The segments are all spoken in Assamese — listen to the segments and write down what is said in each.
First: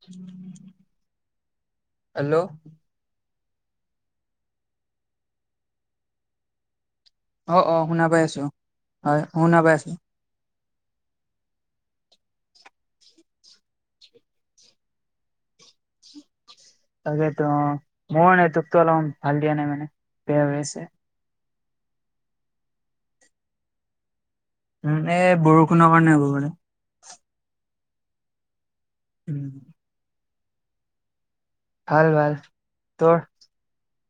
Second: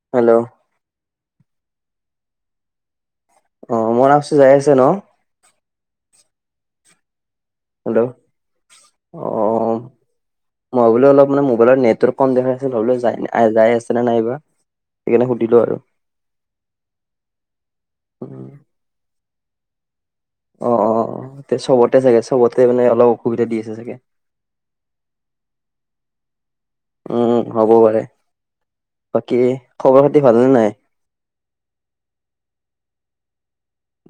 Hello [unintelligible] hello. অ', মো নাম ছোযাই আছে ন?। অ', অ', হেল্ল' শুনা পাই আছো। অ হয়, শুনা পাই আছো। মই বোলো অলপ মানে মোবাইলত নেটৱৰ্ক কম দেখাাই আছিল মই বোলো যাই [inaudible] যাই আছে নে নাইবা। সেইকাৰণে সুধিলোঁ আৰু। তাকেটো অ', মোৰো উম, নেটৱৰ্কটো অলপ ভাল দিয়া নাই মানে, বেয়া হৈ অ আছে। অ তে চবতে চাগে চবতে মানে অলপ অসুবিধা দি আছে চাগে। উম, এ, ৎ বৰষুণৰ কাৰণে হ'ব পাৰে। উম, হ'ব পাৰে। বাকী উম খবৰ খাতি ভালনে নাই?। ভাল-ভাল, তোৰ?।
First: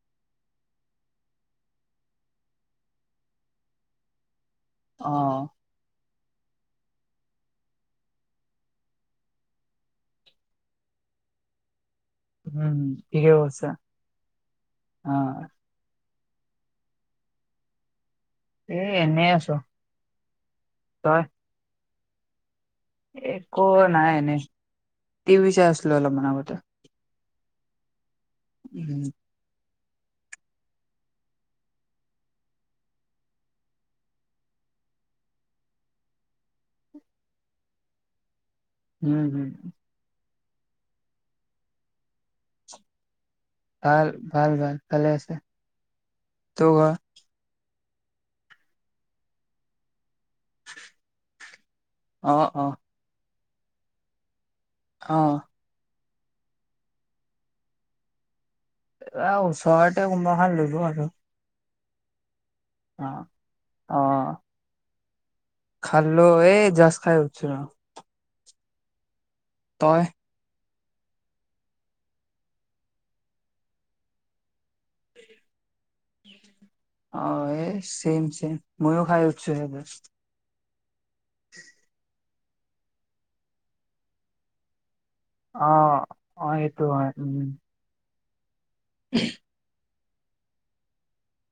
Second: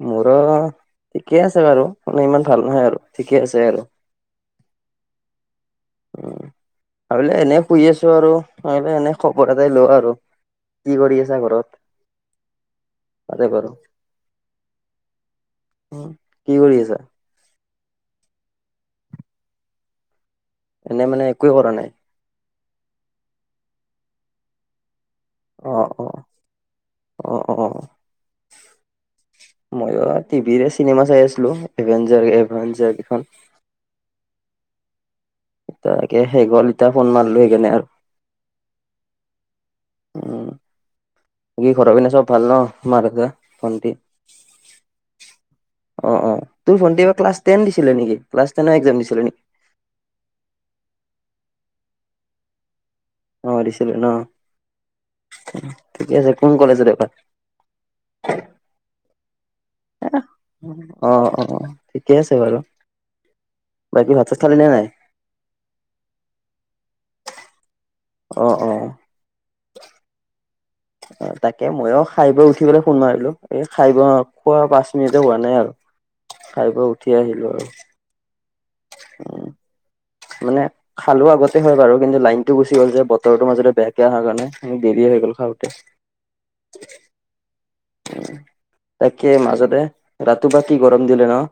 মোৰো ঠিকে আছে বাৰু, মানে ইমান ভাল নহয় আৰু ঠিকে আছে আৰু। অ। উম, ভাবিলো এনে শুই আছো আৰু, ভাবিলো এনে খবৰ এটাই লওঁ আৰু। কি কৰি আছা ঘৰত?। উম, ঠিকে তাতে বাৰু কৰিছা। অ উম, কি কৰি আছা?। এ, এনে আছো। এনেই তই মানে, একোৱে কৰা নাই। একো নাই এনে, টি ভী চাই অ আছিলো অ অলপমান আগতে। অ', অ। [unintelligible] ময়ো টিভিৰে চিনেমা চাই আছিলো, এভেঞ্জাৰ-এভেঞ্জাৰ গিখন। তাকে সেষ হল এতিয়া ফোন মাৰলো সেইকাৰণনে আৰু। উম, হুম। উম, বাকি ঘৰৰ পিনে চব ভাল ন, মাৰ দেউতাৰ। ভণ্টী, ভাল ভাল ভাল ভালে আছে অ', অ', তোৰ ভন্টি এইবাৰ ক্লাছ টেন দিছি ছিলে নেকি, ক্লাছ টেন এক্জাম দিছিলে নি। অ', অ। অ', দিছিলে ন। অ। ঠিকে আছে, কোন কলেছজত এইবাৰ?। [unintelligible] কোনোবা এখন ললো [unintelligible] আৰু অ', অ'। ঠিকে আছে বাৰু, অ অ বাকী ভাত-চাত খালী নে নাই?। খালো, এই জাছ্ খাই উঠছো আৰু। অ', অ'। তই?। অ', তাকে ময়ো খাই বৈ উঠি পেলাই ফোন মাৰিলো। এই খাই বৈ অ', খোৱা পাঁচ মিনিটে হোৱা নাই আৰু। [inaudible] খাই বৈ উঠি অ আহিলো এ আৰু। চেম চেম ময়ো খাই উঠছো সেইবোৰ। [unintelligible] খালো আগতে হয় বাৰু কিন্তু লাইনতটো গুচি গ'ল যে বতৰটো মাজতে বেয়াহকে অহাৰ কাৰণে [unintelligible] দেৰি হৈ গ'ল খাওঁতে। অ অ সেইটো হয় উম। উ তাকে মাজতে ৰাতিপুৱা কি গৰম দিলে ন?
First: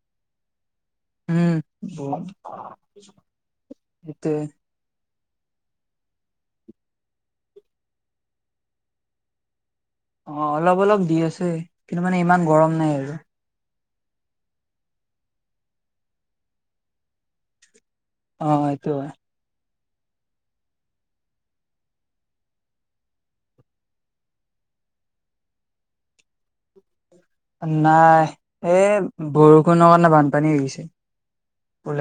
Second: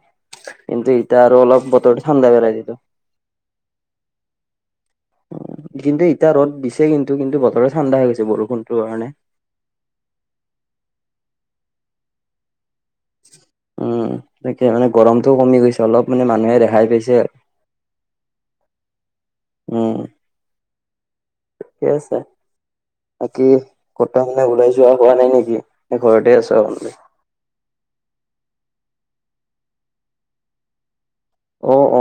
কিন্তু এতিয়া আৰু উম অলপ বতৰটো ঠাণ্ডা পেলাই দিলে। [unintelligible] সেটোৱে কিন্তু ইতিয়া ৰ'দ দিছে কিন্তু কিন্তু বতৰে ঠাণ্ডা হৈ গৈছে বৰষুণটোৰ কাৰণে। অ অলপ অলপ দি আছে, কিন্তু মানে ইমান গৰম নাই আৰু। উম তাকে মানে গৰমটোও কমি গৈছে অলপ মানে মানুহে ৰেহাই পাইছে। অ সটোৱে উম [unintelligible] বাকি কতা মানে ওলাই যোৱা হোৱা নাই নেকি? নে ঘৰতে আছো [unintelligible] নাই এ বৰষুণৰ কাৰণে বানপানী আহিছে। অ অ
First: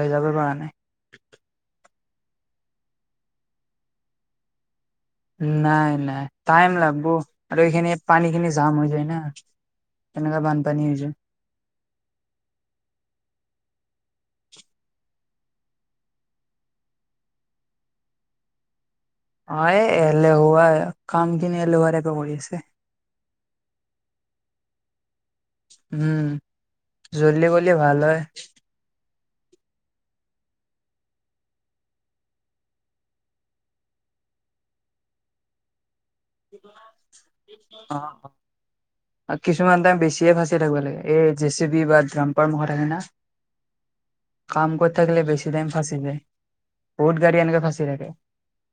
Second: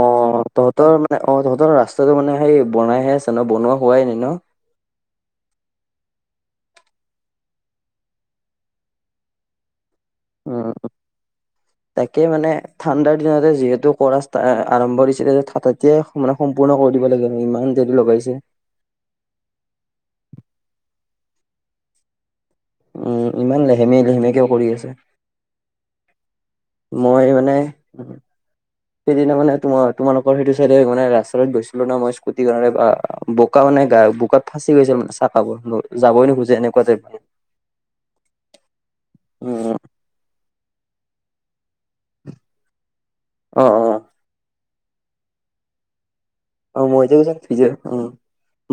তহঁতৰ মানে অ তহঁতৰ ৰাচ [unintelligible] মানে সেই বনাইহে আছে ন বনোৱা হোৱাই নাই ন? নাই নাই টাইম লাগব আৰু এইখিনি পানীখিনি জাম হৈ যায় না তেনেকা উম বানপানী হৈছে তাকে মানে ঠাণ্ডাৰ দিনতে যিহেতু কৰা ষ্টা আৰম্ভ [unintelligible] তেতিয়াই মানে সম্পূৰ্ণ ক দিব লাগে হয় ইমান দেৰি লগাইছে। অ এ এলেহুৱা কাম খিনি এলেহুৱাৰাকে কৰি আছে। উ ইমান লেহেমে লেহেমে কেও কৰি আছে। উম মই জল্দি মানে কৰিলে ভাল হয় সেইদিনা মানে তোমাৰ তোমালোকৰ সেইটো চাইডে মানে ৰাস্তাটোত গৈছিলো ন মই স্কুটি কাৰণে বা বোকা মানে গা আৰু বোকাত ফাচি গৈছিল মানে চাহাবোৰ বোৰ অ উম কিছুমান ত বেছিয়ে ভাচ থাকিব লাগে এই জে চি বি বা ড্ৰাম্পাৰ মুখৰ থাকে না। অ অ কাম কৰ থাকিলে বেছি দাইম ফাঁচি যায়। অ মই যে বহুত কৈ গাড়ী এনেকে ভিডিঅ' ফাঁচি অ থাকে।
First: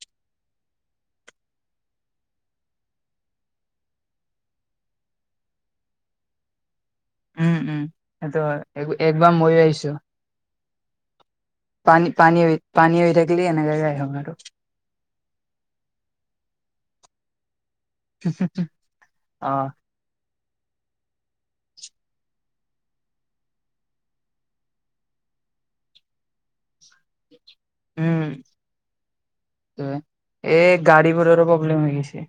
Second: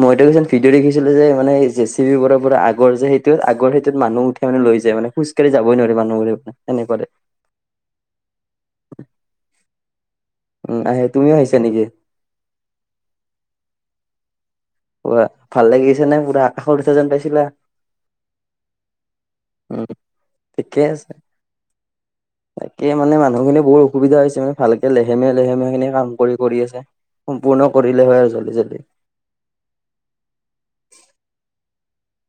মইত কৈ ভিডিঅ' দেখিছিলো যে মানে জে চি পিবোৰৰ পৰা আগৰ যে সেইটোত আগৰ সেইটোত মানুহ উঠাই মানে লৈ যায় মানে খোজকাঢ়ি যাবই নোৱাৰে মানুহবোৰৰ পৰা উম উম সেইটো হয় এক একবাৰ ময়ো আহিছোঁ। উম আহে তুমিও আহিছা নেকি পানী পানী এৰি পানী এৰি থাকিলে এনেকাৱাকে আহে মানে সেইটো পোৱা ভাল লাগিছে নে পুৰা সৰু চে যেন পাইছিলা। অহ উম ঠিকে আছে। তাকে মানে মানুহখিনি বহু অসুবিধা হৈছে মানে ভালকে লেহেমেীয়া লেহেমীয়া খিনি কাম কৰি কৰি আছে। সম্পূৰ্ণ কৰিলে হয় উম আৰু জল্দি জল্দি। এই গাড়ীবোৰৰো প্ৰব্লেম হৈ গেইছে।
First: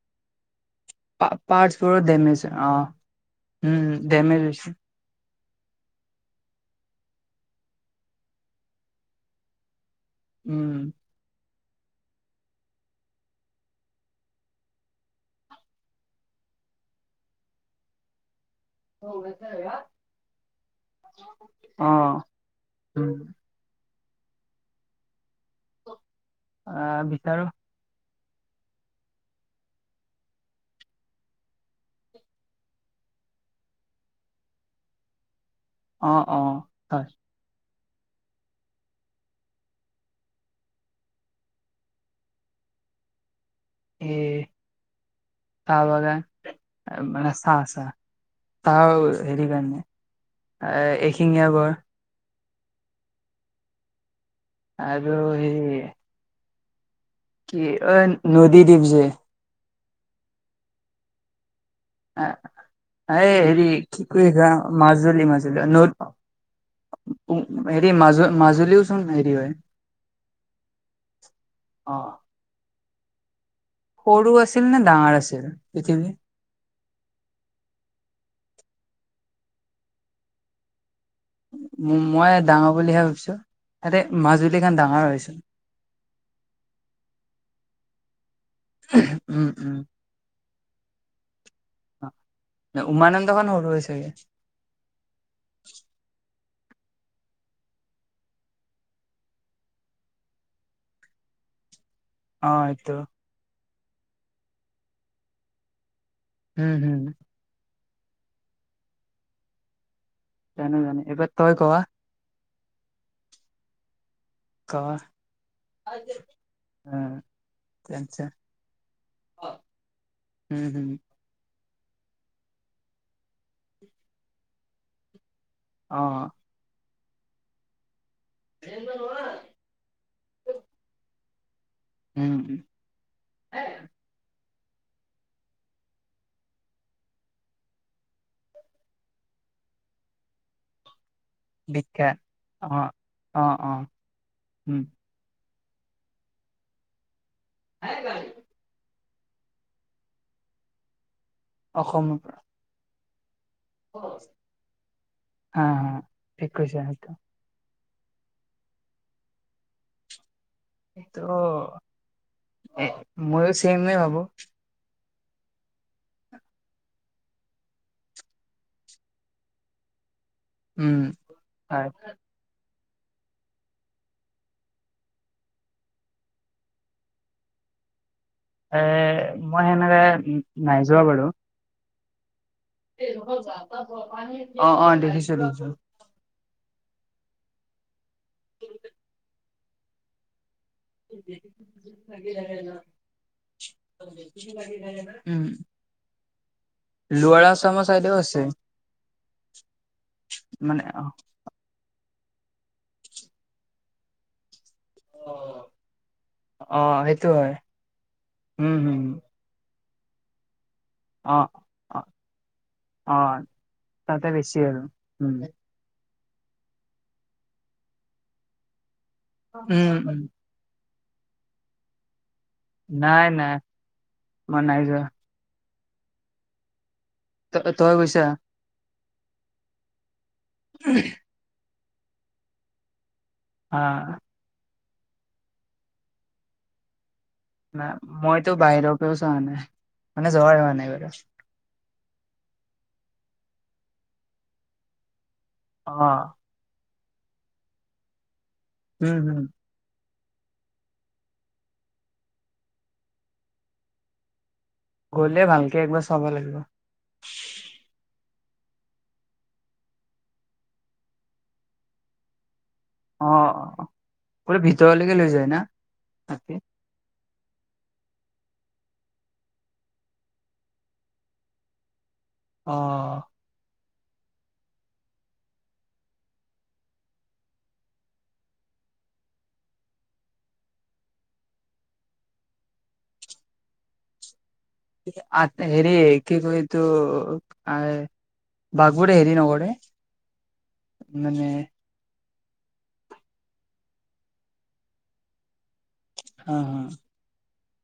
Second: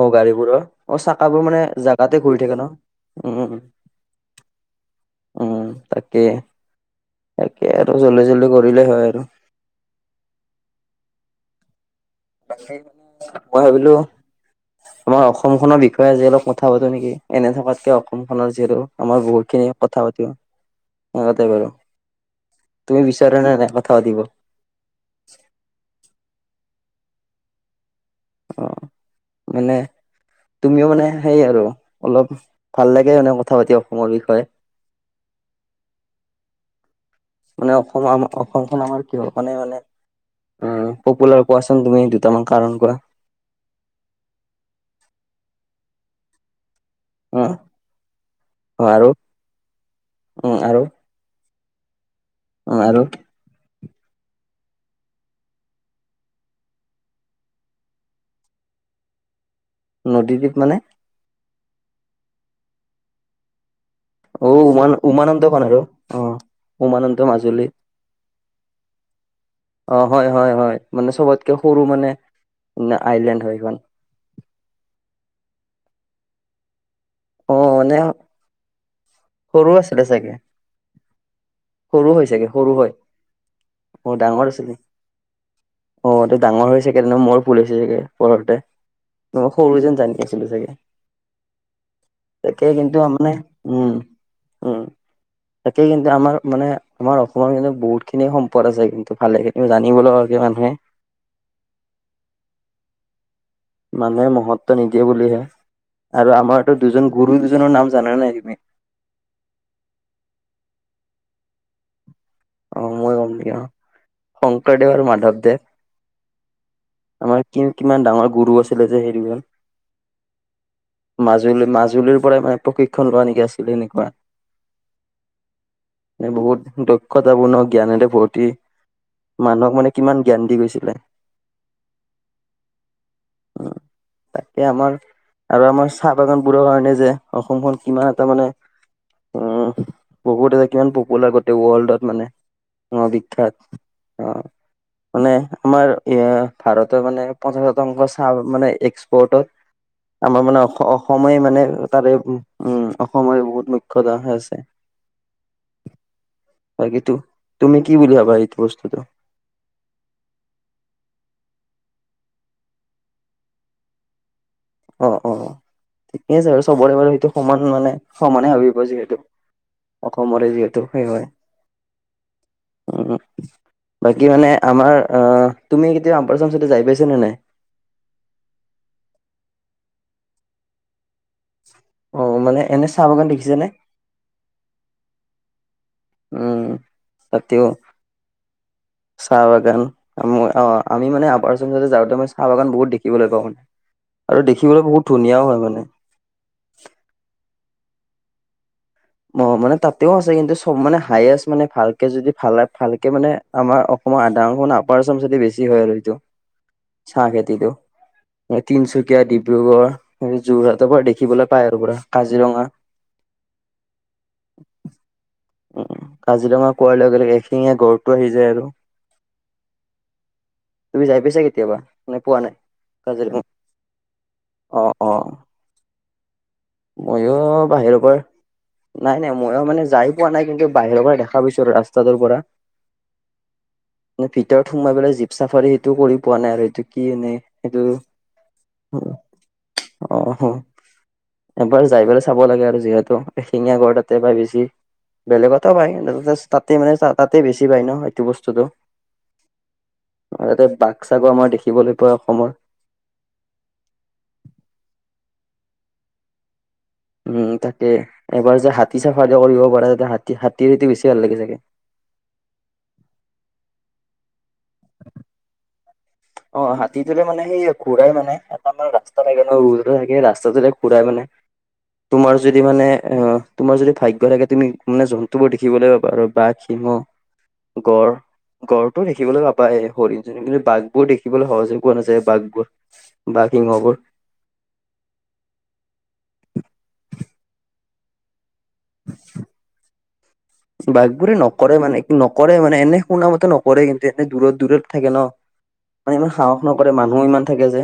অ গাড়ী বোৰৰ অ চাকাবোৰ মানে বোৰো জাগাতে ঘূৰি ডেমেজ হয়। থাকে ন, অ'। উ উম ডেমেজ হৈছে উম তাকে। তাকে আৰু জল্দি জল্দি কৰিলেই হয় আৰু উম মই ভাবিলো আমাৰ অসমখনৰ বিখয়ে আজি অলপ কথা পাতো নেকি এনে থকাতকে অসম খনৰ যিহেতু আমাৰ বহুত খিনি কথা পাতিও অ সেইটোৱেই বাৰু। অ', তুমি উম বিচাৰা নাই কাষত উঠা দিব আহ বিচাৰো। অ মানে তুমিও মানে সেই আৰু অলপ ভাল লাগে মানে কথা পাতি অসমৰ বিষয়ে [inaudible] অ অ হয় মানে অসম আমাৰ অসমখন আমাৰ কিহৰ কাৰণে মানে অ পপুলাৰ কোৱাচোন তুমি দুটামান কাৰণ কোৱা এ চাহ বাগান মানে চাহ উম চাহ তাৰ আৰু হেৰি কাৰণে এ এশিঙীয়া গড় অ আৰু আৰু হে কি অ নদি দ্বীপ যে নদীদ্বীপ মানে অ আহ হেৰি কি কৰিছা অ উমান মাজুলী উমানন্দখন মাজুলী আৰু অ উমানন্দ মাজুলী ন হেৰি মাজুল মাজুলীওচোন হেৰি হয় অ হয় হয় হয় মানে চবতকে সৰু অ মানে আইলেণ্ড হয় স সৰু আছিল নে ডাঙৰ আছিল পৃথিৱী অ মানে সৰু আছিলে চাগে সৰু হয় মই চাগে সৰু ডাঙৰ হয় বুলিহে ভাবিছো ইতে অ ডাঙৰ আছিলে মাজুলীখন ডাঙৰ হৈছিল অ এইটো ডাঙৰ হৈ চাগে তেনে মোৰ ফুল হৈছে চাগে পৰতে ত উম মই উম সৰু যেন জানি আছিলো চাগে তাকে কিন্তু উমানন্দ মানে খন সৰু হৈ উম চাগে উম তাকে কিন্তু আমাৰ মানে আমাৰ অসমৰ কিন্তু বহুত খিনি সম্পদ আছে কিন্তু ভালেখিনি জানিব লগা আৰু কি মানুহে [unintelligible] অ সেইটো মানুহে মহত্ব নিদিয়ে বুলিহে আৰু আমাৰতো উম হম দুজন গুৰু দুজনৰ নাম জানা নাই তুমি জানো জানো এইবাৰ তই কোৱা অ মই গম ন অ ক শংকৰদেৱ আৰু মাধৱদেৱ আমাৰ কি কিমান ডাঙৰ গুৰু আছিলে যে হেৰিজন উম উম মাজুলী মাজুলীৰ পৰাই মানে প্ৰশিক্ষণ লোৱা নেকি আছিল এনেকুৱা অ এ বহুত দক্ষতাপূৰ্ণ জ্ঞান এটা বহুত উম মানুহক মানে কিমান জ্ঞান দি গৈছিলে উম হ এয়া আমাৰ আৰু আমাৰ চাহ বাগান বোৰৰ কাৰণে যে অসমখন কিমান এটা মানে উম বহুত আছে কিমান পপুলাৰ গোটেই ৱৰ্ল্ডত বিখ্যাত মানে অ বিখ্যাত অ উম মানে আমাৰ এ ভাৰতে মানে পঞ্চাশ শতাংশ চাহ মানে এক্স ওৰত আমাৰ মানে অসমে মানে তাৰে অসমৰ পৰা উম অসমৰে বহুত মুখ্যত আছে হা হা ঠিক কৈছা তাকে টো তুমি কি বুলি ভাবা ইটো বস্তু তো মইও চেমেই ভাবো অ অ অ ঠিকেই আছে আৰু চবৰে বাৰু সেইটো সমান মানে সমানে ভাবিব যিহেতু সমৰে যিহেতু উম সেই হয় হয় উ বাকী মানে আমাৰ আহ তুমি কেতিয়াবা আম্পচামচ যাই পাইছ নে নাই এ মই সেনেকে নাই যোৱা বাৰু অ মানে এনে চাহ বাগান দেখিছানে অ অ দেখিছ দেছ উম সতও চাহ বাগান আ মই অ' আমি মানে আপাৰ আসাম যাওঁতে মই চাহ বাগান বহুত দেখিবলৈ পাওঁ মানে, আৰু দেখিবলৈ বহুত ধুনীয়াওঁ হয় মানে। লোৱাৰা আসামৰ চাইডেও আছে। অ' মানে তাতেও আছে কিন্তু চব মানে হায়েষ্ট মানে ভাল ভালকে যদি ভাল ভালকে মানে আমাৰ অসমৰ আধা অংশ আপাৰ আসাম ছাইডে বেছি হয় আৰু এইটো। অ চাহ সেইটো হয় খেতিটো উম হম তিনচুকীয়া, ডিব্ৰুগড় সেই যোৰহাটৰ পৰা অ দেখিবলৈ পাই আৰু পুৰা অ কাজিৰঙা। অ তাতে বেছি আৰু উম্। উম্ কাজিৰঙা কোৱাৰ লগে লগে এশিঙীয়া গঁড়টো আহি যায় আৰু। উম্, উম্। তুমি যাই পাইছা কেতিয়াবা নে পোৱা নাই? নাই কাজিৰঙা নাই মই নাই অ' যোৱা অ'। মইও ত তই বাহিৰৰ পৰা, গৈছা নাই নাই মইও মানে যাই পোৱা নাই কিন্তু বাহিৰৰ পৰা দেখা পাইছো আৰু ৰাস্তাটোৰ পৰা। অ'। মানে ভিতৰত সোমাই পেলাই জীপ চাফাৰী সেইটো কৰি পোৱা নাই আৰু এইটো কি এনে সেইটো নাই মইতো বাহিৰপৰাও চোৱা নাই, অ মানে হ যোৱা হোৱা নাই বাৰু। এবাৰ যাই পেলাই চাব লাগে আৰু যিহেতু এশিঙীয়া গড় তাতে পাই বেছি। বেলেগতো অ পায় তাতেই মানে চা তাতেই বেছি পায় ন সেইটো বস্তুতটো। উম, হম্। আৰু ইতে বাঘ-চাঘো আমাৰ দেখিবলৈ পোৱা অসমৰ। গ'লে ভালকে একবাৰ চাব লাগিব। উম তাকে এবাৰ যে হাতী ছাফাৰীও কৰিব পাৰে তাতে হাতী হাতীৰ টো বেছি ভাল লাগে চাগে। অ' পোৰা ভিতৰলৈকে লৈ যায় না? হাতী অ' হাতীটোৰে মানে সেয়ে ঘূৰাই মানে এটা আমাৰ ৰাস্তা থাকে ন ৰোডৰ সেই ৰাস্তাটোৰে ঘূৰাই মানে। তোমাৰ যদি অ মানে অ' তোমাৰ যদি ভাগ্য থাগে তুমি মানে জন্তুবোৰ দেখিবলৈ পাবা আৰু বাঘ, সিংহ গঁড়, গড়টো দেখিবলৈ পাবাই হৰিণ জনি বাঘ বোৰ দেখিবলৈ সহজ পোৱা নাযায়। বাঘবোৰ বাঘ, সিংহ বোৰ। আ হেৰি কি কয় এইটো বাঘবোৰে হেৰি নকৰে। বাঘবোৰে মানে নকৰে মানে, ন কৰে মানে, এনে শুনা মতে নকৰে কিন্তু, এনে দূৰত, দূৰত থাকে ন'। মানে ইমান অ সাহস নকৰে মানুহো ইমান থাকে যে।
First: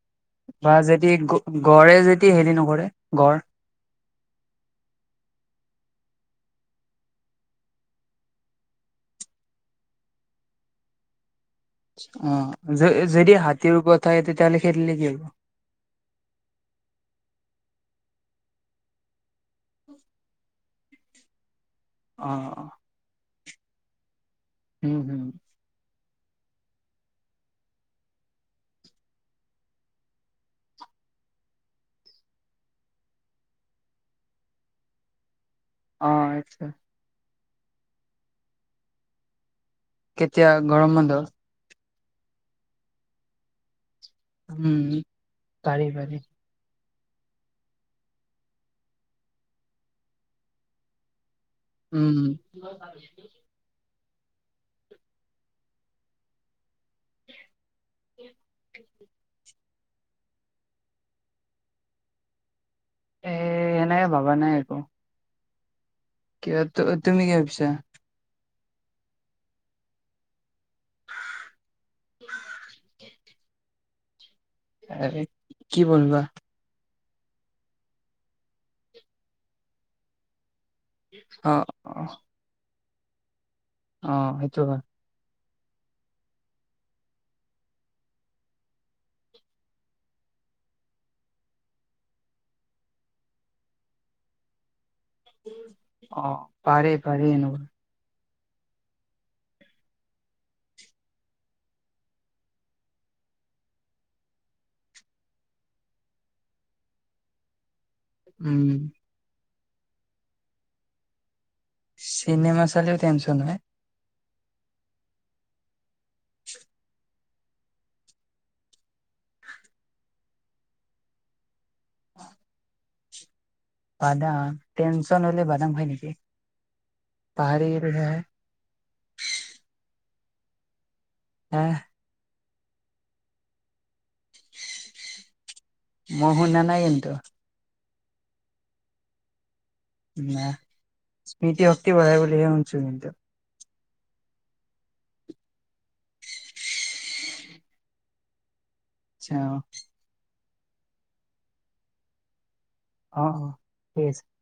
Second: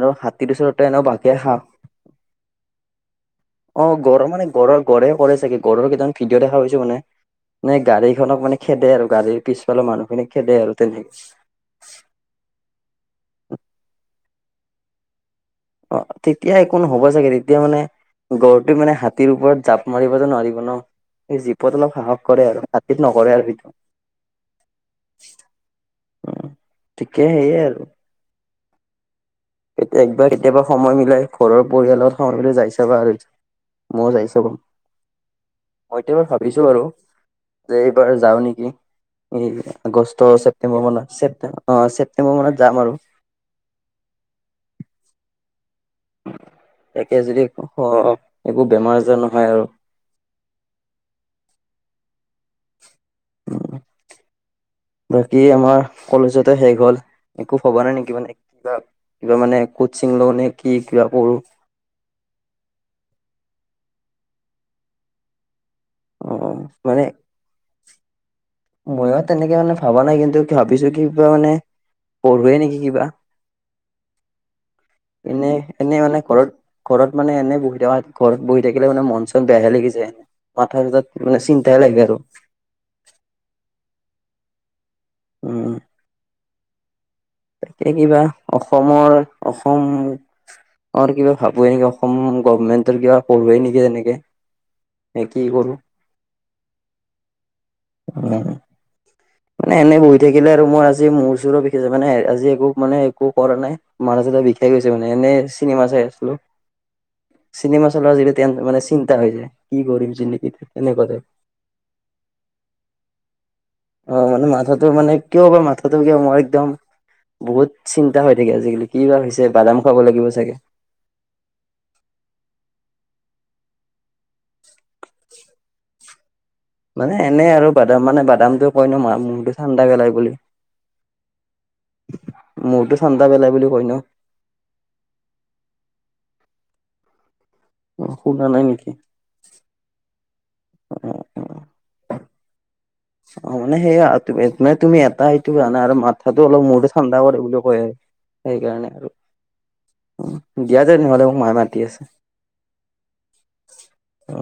আৰু হাতীৰ বা ওচৰতে এনে যদি গ বাকে খাঁ। গড়ে যদি হেৰি নকৰে গড় অ' গড়ৰ মানে গড়ে কৰে চাগে গড়ৰ কেইটান ভিডিঅ' দেখা পাইছো সেই দিনা মানে নে গাড়ীখনক মানে খেদে আৰু গাড়ীৰ পিছফালৰ মানুহ খিনিক খেদে আৰু তেনেকে। অ' যদি হাতীৰ ওপৰত থাকে তেতিয়াহ'লে খেদিলে কি হ'ব? অ' তেতিয়া একোনহ'ব চাগে, তেতিয়া মানে গড়টোৱে মানে হাতীৰ ওপৰত জাঁপ মাৰিব যে নোৱাৰিব ন অলপ সাহস অ কৰে আৰু, হাতীক নকৰে আৰু ভিতৰত। হম, উম। অ', ঠিকে সেইয়ে আৰু। একবাৰ, কেতিয়াবা সময় মিলাই ঘৰৰ পৰিয়ালত সময় মিলাই যাই ছাবা আৰু। মইয়ো যাই আছো ব'ল। অ মইতো এইবাৰ ভাবিছো আচ্ছা বাৰু যে এইবাৰ যাওঁ নেকি? আগষ্ট কেতিয়া ছেপটেম্বৰ গৰম বন্ধ মানত ছেপ অ ছেপটেম্বৰ মানত যাম আৰু। উম, পাৰি পাৰি। তাকে যদি একো বেমাৰ আজাৰ নহয় আৰু উম। উ বাকী আমাৰ কলেজতে শেষ হ'ল। একো ভবা নাই নেকি মানে কিবা কিবা মানে কচিং ল ন কি কিবা কৰঢ়ো এ এনেকে ভবা নাই একো অ কিবা তুমি কিয় পিছা ময় তেনেকে মানে ভবা নাই কিন্তু ভাবিছো কি কিবা মানে পঢ়োৱে নেকি কিবা এ এনে কি এনে মানে বলবা ঘৰত ঘৰত মানে এনে বহি থকা ঘৰত বহি থাকিলে মানে মন চন বেয়াহে লাগি যায় এনে মথাৰ ত মানে অ', চিন্তা লাগে অ', আৰু অ সেইটোুৱ উম তাকে কিবা অসমৰ অসম অ কিবা ভাবো নেকি অসম গভমেন্টৰ কিবা পঢ়োৱে নেকি তেনেকে এ কি কৰো পাৰে পাৰে ন উ মানে এনে বহি থাকিলে আৰু মই আজি মোৰ ওচৰৰ বিশষ মানে আজি একো মানে একো কৰা নাই ম বিষাই গৈছে মানে এনে চিনেমা চাই আছিলো চনেমা চল উম, মানে চিন্তা হৈ যায় কি কৰিম চ নকি তেনেকুৱাতে চিনেমা চালও টেনচন নহ অ মানে মাথাটো মানে কিয় বাৰ মাথাটো কিয় মই একদম বহুত চিন্তা হৈ থাকে আজিকালি কি বা হৈছে বাদাম খাব লাগিব চাগে [inaudible] বাদাম টেনচন হলে বাদাম হয় নেকি মানে এনে পাহাৰী আৰু বাদাম মানে হা বাদামটো কই ন ম মহটো ঠাণ্ডা গেলাই বুলি আহ মূৰতটো চান্দা পেলাই বুলি কৈ ন মই শুনা নাই কিন্তু অ শুনা নাই নেকি উ অ অ স্মৃতি শক্তি বধায় বুলিহে শুছো কিন্তন্তু অ মানে সেইয়া মে তুমি এটা সটো জানে আৰু মাথাটো অলপ মূৰটো ঠাণ্ডা কৰে বুলি কয় সেইকাৰণে আছা আৰু দিয়া যে তেনেহ'লে মোক মায়ে মাতি আছে অ অ ঠিকছে অ'।